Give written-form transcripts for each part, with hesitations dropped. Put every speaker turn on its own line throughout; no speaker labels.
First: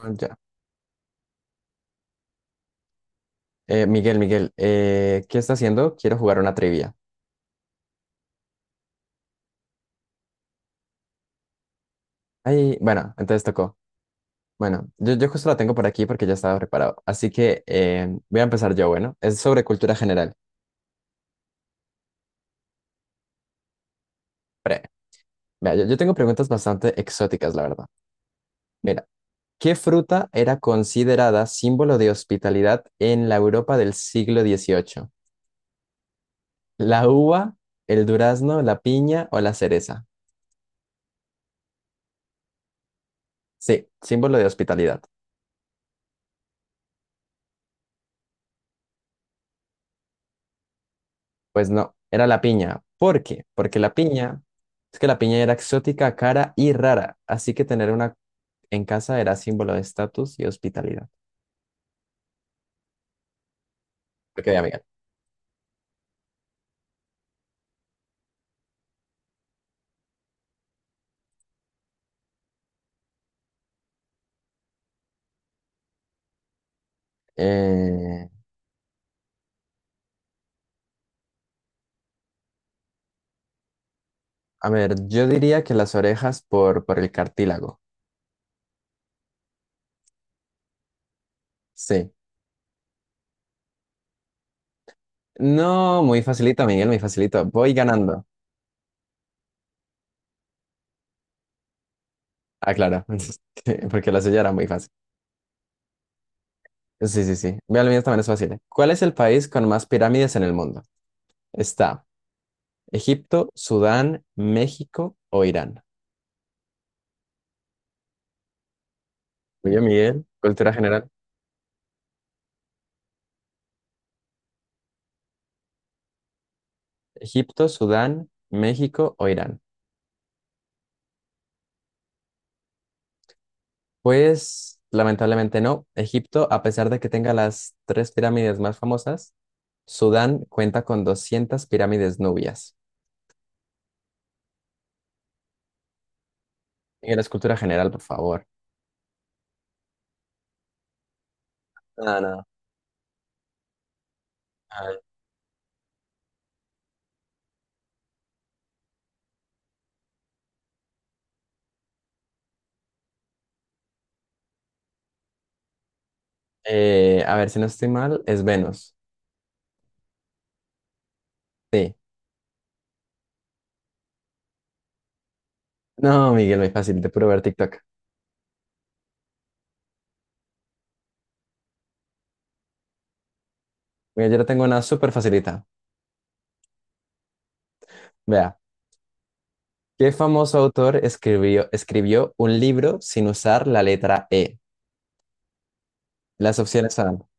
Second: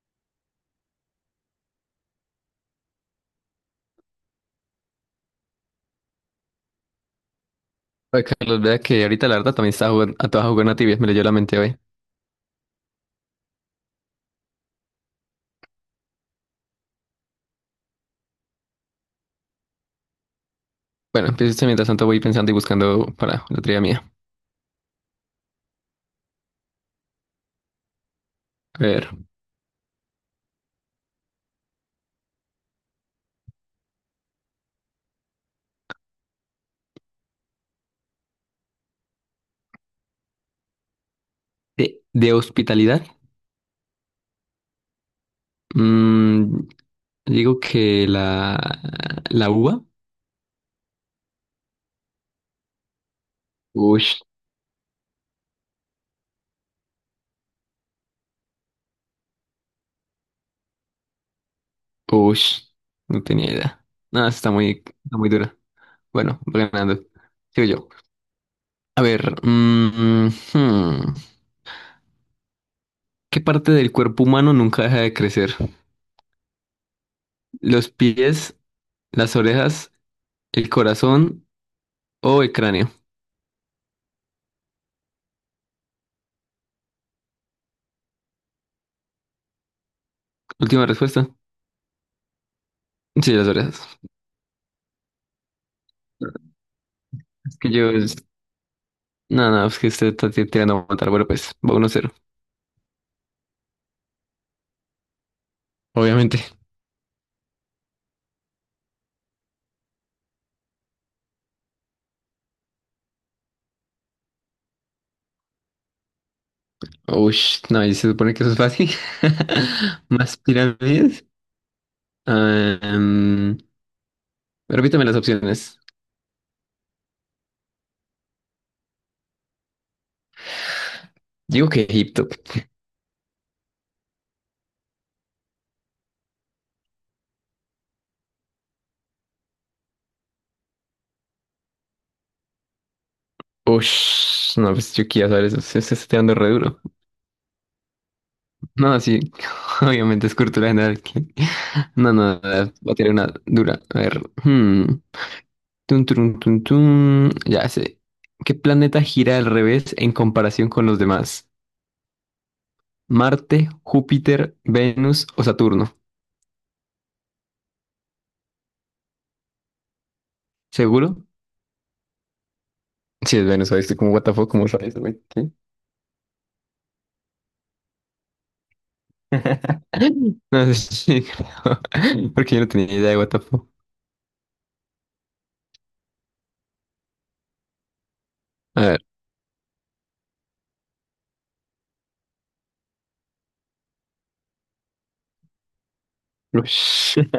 Ya. Miguel, ¿qué está haciendo? Quiero jugar una trivia.
Oye, Carlos, vea que ahorita la verdad también estaba jugando a Tibia, me leyó la mente hoy.
Ay, bueno, entonces tocó. Bueno, yo justo la tengo por aquí porque ya estaba preparado. Así que voy a empezar yo, bueno. Es sobre cultura general.
Bueno, empiezo esto mientras tanto voy pensando y buscando para la trivia mía.
Pre. Vea, yo tengo preguntas bastante exóticas, la verdad.
A
Mira,
ver,
¿qué fruta era considerada símbolo de hospitalidad en la Europa del siglo XVIII? ¿La uva, el durazno, la piña o la cereza?
de hospitalidad,
Sí, símbolo de hospitalidad.
mm, digo que la uva.
Pues no, era la piña. ¿Por qué? Porque la
Ush,
piña, es que la piña era exótica, cara y rara, así que tener una en casa era símbolo de estatus y hospitalidad.
ush, no tenía idea. No,
Ok,
está
amiga.
muy, está muy dura. Bueno, voy ganando. Sigo yo. A ver, hmm, ¿qué parte del cuerpo humano nunca deja de crecer? ¿Los
Eh,
pies, las orejas, el corazón o el cráneo?
a ver, yo diría que las orejas por el cartílago.
Última respuesta.
Sí.
Sí, las orejas.
No, muy facilito, Miguel, muy facilito.
Es
Voy
que yo es.
ganando.
No, no, es que usted está tirando a matar. Bueno, pues va 1-0.
Ah, claro, porque la suya era muy fácil.
Obviamente.
Sí, sí, sí. Vea, la mía también es fácil. ¿Eh? ¿Cuál es el país con más pirámides en el mundo? Está Egipto, Sudán, México o Irán.
Uy, no, y se supone que eso es fácil.
Muy bien, Miguel,
Más
cultura general.
pirámides. Ah, repítame las opciones.
¿Egipto, Sudán, México o Irán?
Digo que Egipto.
Pues lamentablemente no. Egipto, a pesar de que tenga las tres pirámides más famosas, Sudán cuenta con 200 pirámides nubias.
Uy, no, pues yo quiero saber eso. Se está tirando re duro.
Miguel, es cultura general, por favor.
No, sí. Obviamente es cultura general. No,
No,
no, no,
no.
voy a tirar una dura. A ver. Hmm.
Ah,
Tun, turun, tun, tun. Ya sé. ¿Qué planeta gira al revés en comparación con los demás? ¿Marte, Júpiter, Venus o Saturno?
a ver, si no estoy mal, es Venus.
¿Seguro?
Sí.
Sí, es Venus, ¿sabes? Como, what the fuck, ¿cómo sabes, güey? ¿Sí?
No, Miguel, muy fácil, de puro ver TikTok.
No sé sí, creo. Porque yo no tenía idea de what the fuck.
Mira, yo le tengo una súper facilita. Vea,
A ver.
¿qué famoso autor escribió un libro sin usar la letra E? Las opciones
Ush.
son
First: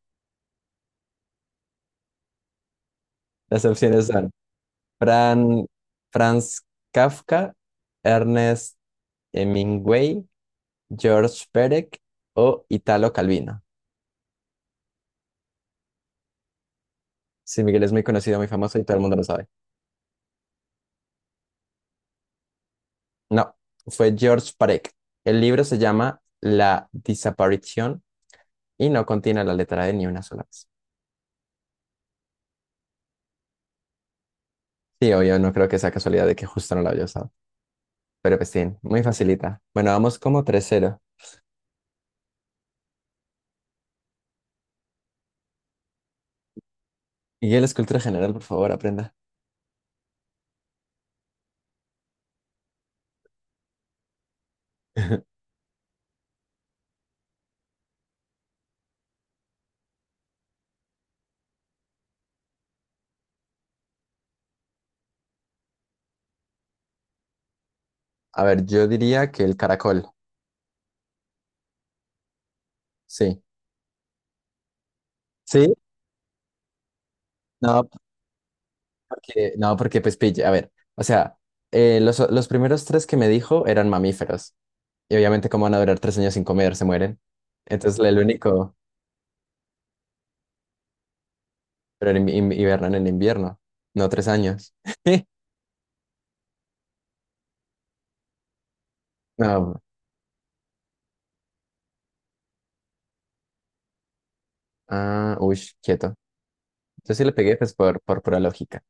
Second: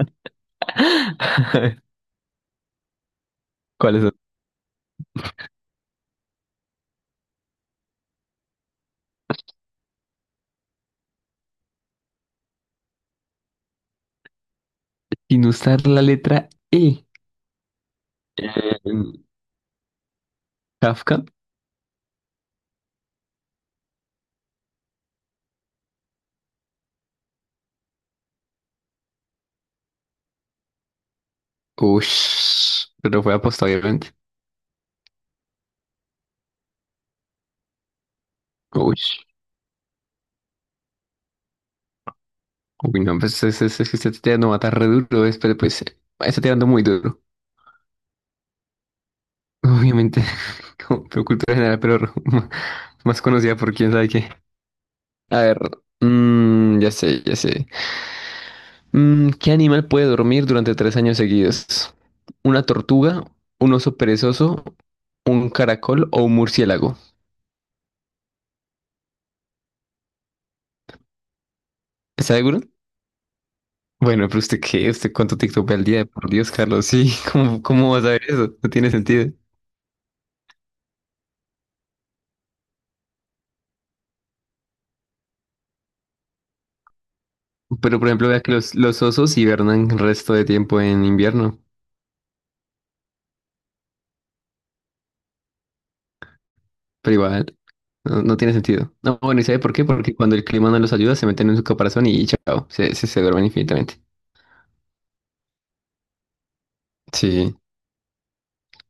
Las
¿Cuáles
opciones
son?
son Fran, Franz Kafka, Ernest Hemingway, George Perec o Italo Calvino.
Sin usar la letra E.
Sí, Miguel es muy conocido, muy famoso y todo el
Em,
mundo lo sabe.
Kafka.
No, fue George Perec. El libro se llama La desaparición y no contiene la letra de ni una sola vez.
Ush. Pero fue apostado, obviamente.
Sí, obvio, no creo que sea casualidad de que justo no lo haya usado. Pero pues sí, muy
Ush.
facilita. Bueno, vamos como tres cero.
Uy, no, pues es que se está tirando a matar re duro, es, pero pues está tirando muy duro.
Miguel, es cultura general, por favor, aprenda.
Obviamente, como pero cultura general, pero más conocida por quién sabe qué. A ver, ya sé, ya sé. ¿Qué animal puede dormir durante 3 años seguidos? ¿Una tortuga, un oso perezoso, un caracol o un murciélago?
A ver, yo diría que el caracol.
¿Está seguro?
Sí.
Bueno, pero usted qué, usted cuánto TikTok
¿Sí?
ve al día, por Dios, Carlos, sí, ¿cómo,
No,
cómo vas a ver eso? No tiene sentido.
porque, no, porque pues pille, a ver, o sea, los primeros tres que me dijo eran mamíferos. Y obviamente, ¿cómo van a durar tres años sin comer? Se mueren.
Pero
Entonces,
por
el
ejemplo, veas que los,
único,
los osos hibernan el resto de tiempo en invierno,
pero en hibernan en invierno, no tres años.
pero igual no, no tiene sentido. No, bueno, ¿y sabe por
No,
qué? Porque cuando el clima no los ayuda, se meten en su caparazón y chao, se duermen infinitamente.
ah, uy, quieto. Yo sí le
Sí,
pegué, pues, por pura lógica.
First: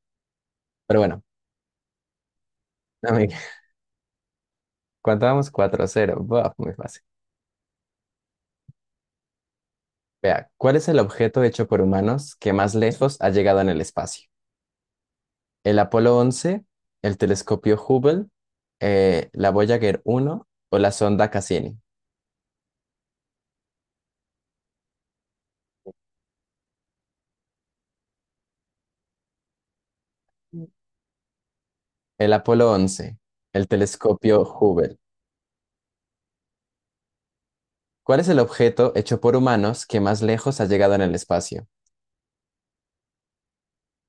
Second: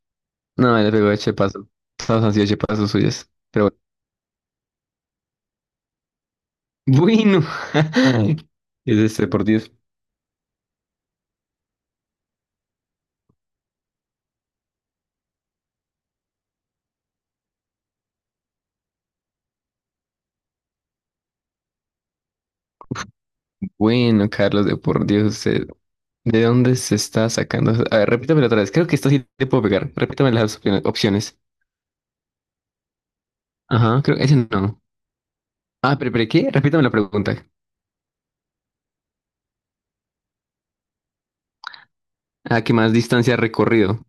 no, le
Pero
pegó de
bueno,
chepazo. Todos han sido chepazos suyos.
amiga,
Pero
¿cuánto vamos? Cuatro a cero. Buah, muy fácil.
bueno, bueno, es este, por Dios.
Vea, ¿cuál es el objeto hecho por humanos que más lejos ha llegado en el espacio? ¿El Apolo once, el telescopio Hubble, la Voyager uno o la sonda Cassini?
Bueno, Carlos, de por Dios, usted, ¿de dónde se está sacando? A ver, repítamelo otra vez. Creo que esta sí te puedo pegar. Repítame las opciones.
El Apolo once, el
Ajá, creo que ese
telescopio
no.
Hubble.
Ah, pero ¿qué? Repítame la pregunta.
¿Cuál es el objeto hecho por humanos que más lejos ha llegado en el espacio?
Ah, que más distancia ha recorrido.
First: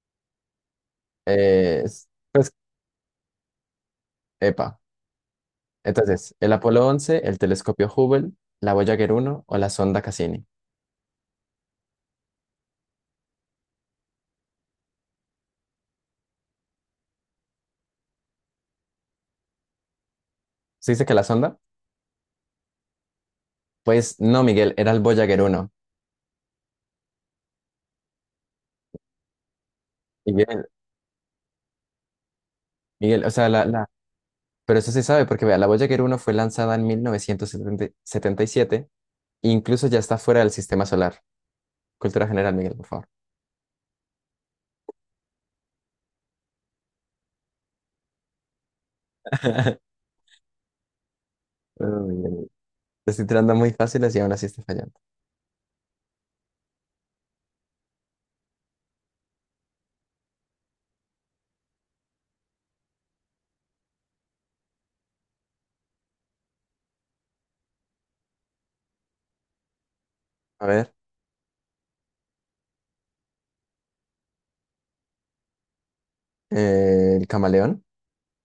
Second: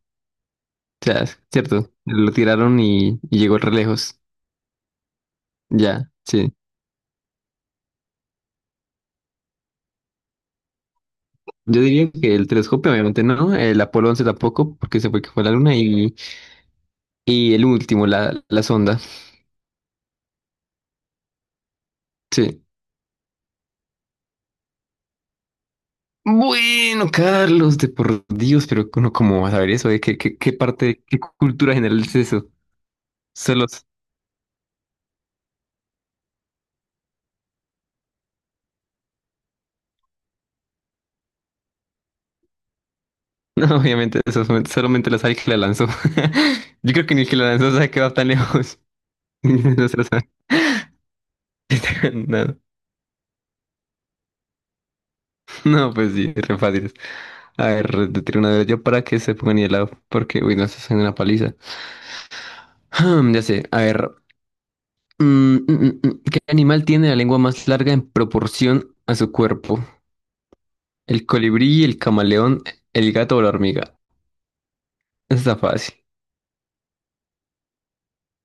O sea, es
Eh,
cierto,
es-
lo
pues,
tiraron y llegó re lejos.
epa.
Ya,
Entonces, el
sí.
Apolo once, el telescopio Hubble, la Voyager uno o la sonda Cassini.
Yo diría que el telescopio, obviamente no, el Apolo 11 tampoco, porque se fue que fue a la Luna, y el último, la sonda.
¿Se dice que la sonda?
Sí.
Pues no, Miguel, era el Voyager uno.
Bueno, Carlos, de por Dios, pero ¿uno cómo va a saber eso, eh? ¿Qué, qué, qué
Miguel,
parte, qué cultura general es eso?
Miguel, o sea, la,
Solo,
la- Pero eso se sabe porque, vea, la Voyager uno fue lanzada en mil novecientos setenta y siete. Incluso ya está fuera del sistema solar. Cultura general, Miguel, por favor.
no, obviamente, eso, solamente lo sabe el que la lanzó. Yo creo que ni el que la lanzó sabe que va tan lejos. No se lo sabe.
Uy, uy,
No,
te estoy tirando muy fáciles y aún así está fallando.
no, pues sí, es re fácil. A ver, te tiro una de yo para que se pongan helado, porque, uy, no estás en una paliza. Ya sé, a ver. Mm, mm, mm, mm. ¿Qué animal tiene la lengua más larga en proporción a su cuerpo?
A ver,
¿El colibrí, el camaleón, el gato o la hormiga? Está fácil.
el camaleón.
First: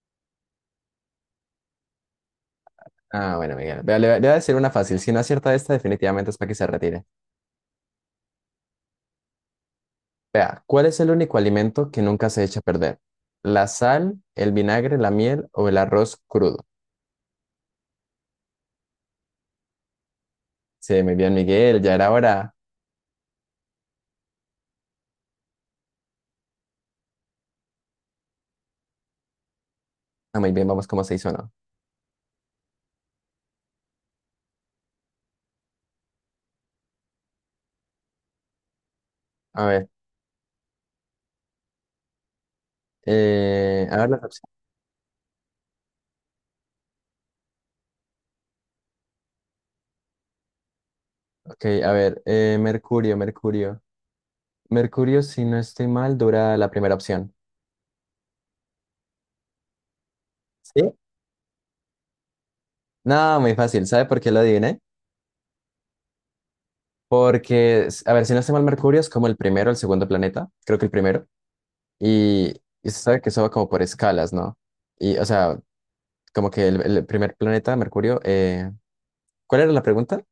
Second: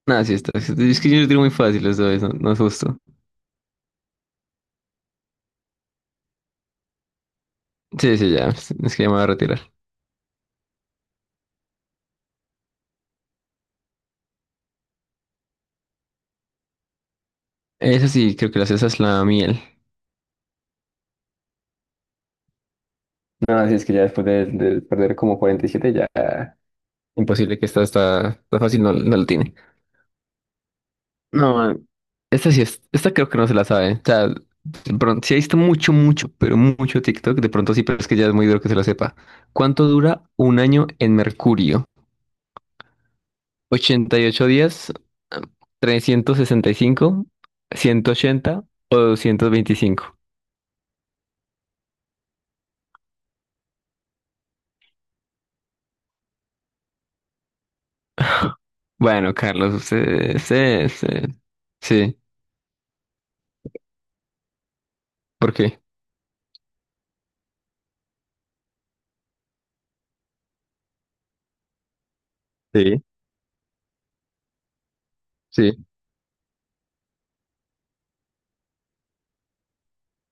Nada, sí está. Es que yo lo tiro muy fácil, eso es, no, no es justo.
Ah, bueno, Miguel. Vea, le voy a decir una fácil. Si no acierta esta, definitivamente es para que se retire.
Sí, sí, ya, es que ya me voy a retirar.
Vea, ¿cuál es el único alimento que nunca se echa a perder? ¿La sal, el vinagre, la miel o el arroz crudo?
Esa sí, creo que la cesa es la miel.
Sí, muy bien, Miguel. Ya era hora.
No, así es que ya después de perder como 47 ya imposible que esta está fácil, no, no lo tiene.
Ah, muy bien, vamos como se hizo, ¿no?
No, esta creo que no se la sabe. O sea, de pronto, sí he visto mucho, mucho, pero mucho TikTok, de pronto sí, pero es que ya es muy duro que se lo sepa.
A
¿Cuánto
ver,
dura un año en Mercurio?
a ver las
Ochenta y ocho
opciones.
días? 365, 180 o 225?
Ok, a ver, mercurio. Mercurio, si no estoy mal, dura la primera opción.
Bueno, Carlos, usted,
¿Sí?
sí, sí, sí.
No, muy fácil. ¿Sabe por qué lo adiviné?
¿Por qué?
Porque, a ver, si no estoy mal, Mercurio es como el primero, el segundo planeta, creo que el primero, y, y se
Sí,
sabe que eso va como por escalas, ¿no? Y, o sea,
sí.
como que el primer planeta, Mercurio, ¿cuál era la pregunta?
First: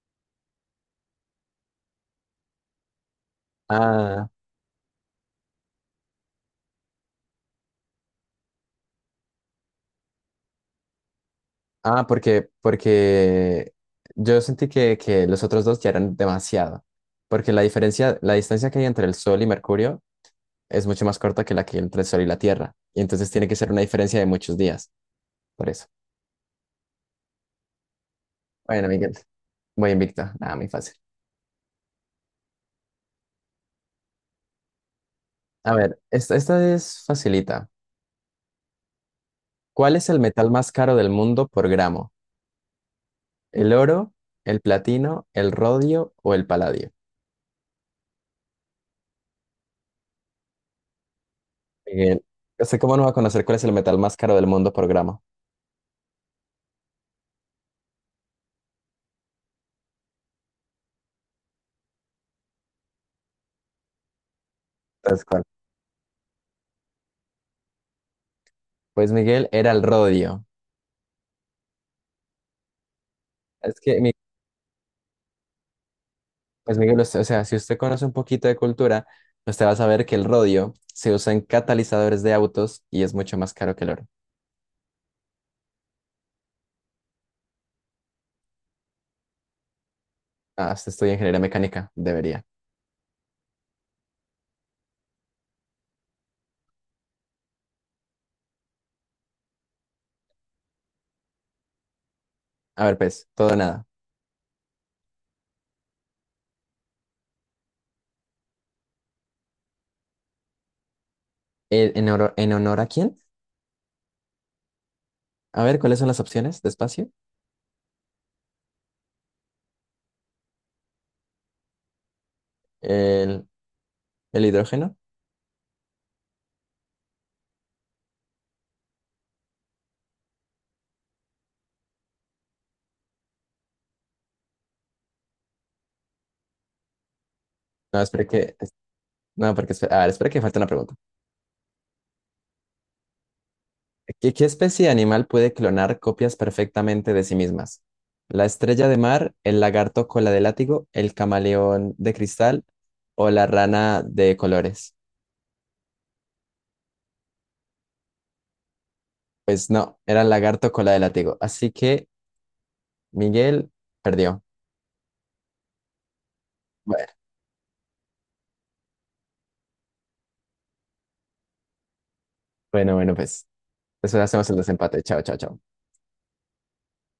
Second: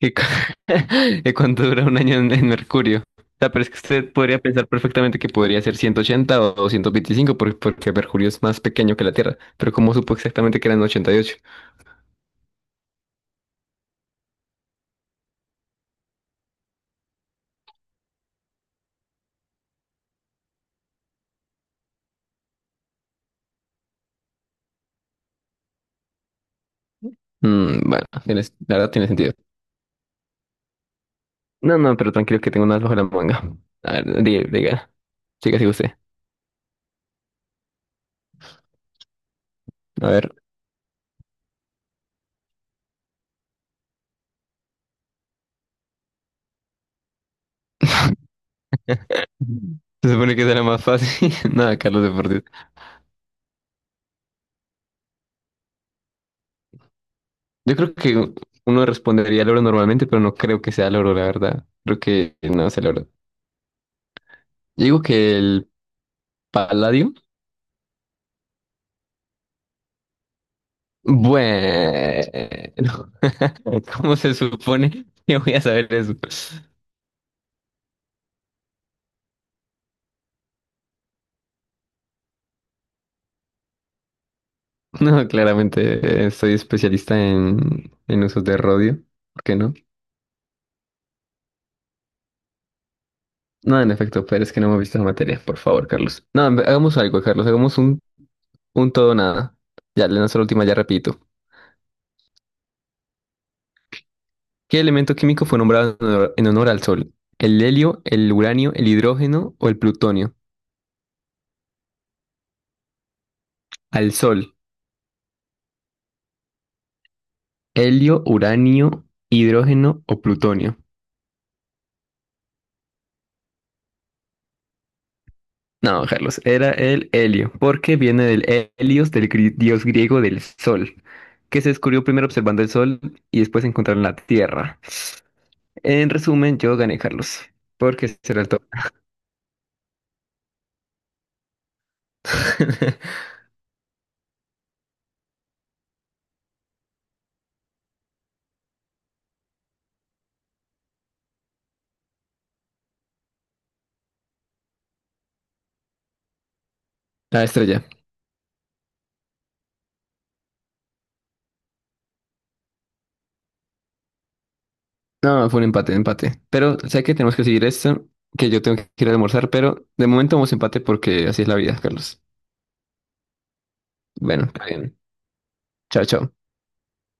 ¿Y, cu- ¿y cuánto dura un año en, Mercurio? O sea, pero es que usted
Ah,
podría pensar perfectamente que podría ser 180 o 225 porque Mercurio es más pequeño que la Tierra. Pero ¿cómo supo exactamente que eran 88?
porque yo sentí que los otros dos ya eran demasiado, porque la diferencia, la distancia que hay entre el Sol y Mercurio es mucho más corta que la que hay entre el Sol y la Tierra. Y entonces tiene que ser una diferencia de muchos días, por eso.
Bueno, la
Bueno,
verdad tiene
Miguel,
sentido.
voy invicto. Nada, muy fácil.
No, no, pero tranquilo que tengo una bajo la manga. A ver, diga, diga. Siga, siga
A
usted.
ver, esta es facilita. ¿Cuál
A
es el
ver.
metal más caro del mundo por gramo? ¿El oro, el platino, el rodio o el paladio?
Se supone que será más fácil. Nada, Carlos de
Miguel,
por Dios.
no sé cómo no va a conocer cuál es el metal más caro del mundo por gramo.
Yo creo que uno respondería al oro normalmente, pero no creo que sea el oro, la verdad. Creo que no sea el oro. Yo digo
Entonces,
que
¿cuál?
el paladio.
Pues Miguel era el rodio.
Bueno,
Es que,
¿cómo se supone que voy a saber eso?
pues Miguel, usted... o sea, si usted conoce un poquito de cultura, usted va a saber que el rodio se usa en catalizadores de autos y es mucho más caro que el oro.
No, claramente soy especialista en, usos de rodio. ¿Por qué no?
Ah, usted estudia ingeniería mecánica, debería.
No, en efecto, pero es que no hemos visto la materia. Por favor, Carlos. No, hagamos algo, Carlos. Hagamos un todo o nada. Ya, le lanzo la última, ya repito.
A ver, pues, todo o nada.
¿Qué elemento químico fue nombrado en honor al Sol? ¿El helio, el uranio, el hidrógeno o el plutonio?
¿ En honor a quién?
Al Sol.
A ver, ¿cuáles son las opciones de espacio?
Helio, uranio, hidrógeno o plutonio.
¿El, el hidrógeno?
No, Carlos, era el helio, porque viene del helios, del dios griego del sol, que se descubrió primero observando el sol y después encontraron la tierra. En resumen, yo gané, Carlos,
No,
porque
espere
será el
que...
top.
No, porque... A ver, espere que falta una pregunta. ¿Qué especie de animal puede clonar copias perfectamente de sí mismas? ¿La estrella de mar, el lagarto cola de látigo, el camaleón de cristal o la rana de colores?
La estrella.
Pues no, era el lagarto cola de látigo. Así que Miguel perdió.
No, fue un empate, empate. Pero sé
Bueno,
que tenemos que seguir esto, que yo tengo que ir a almorzar, pero de momento vamos empate porque así es la vida, Carlos.
bueno, pues eso
Bueno,
hacemos el
está bien.
desempate. Chao, chao, chao.
Chao, chao.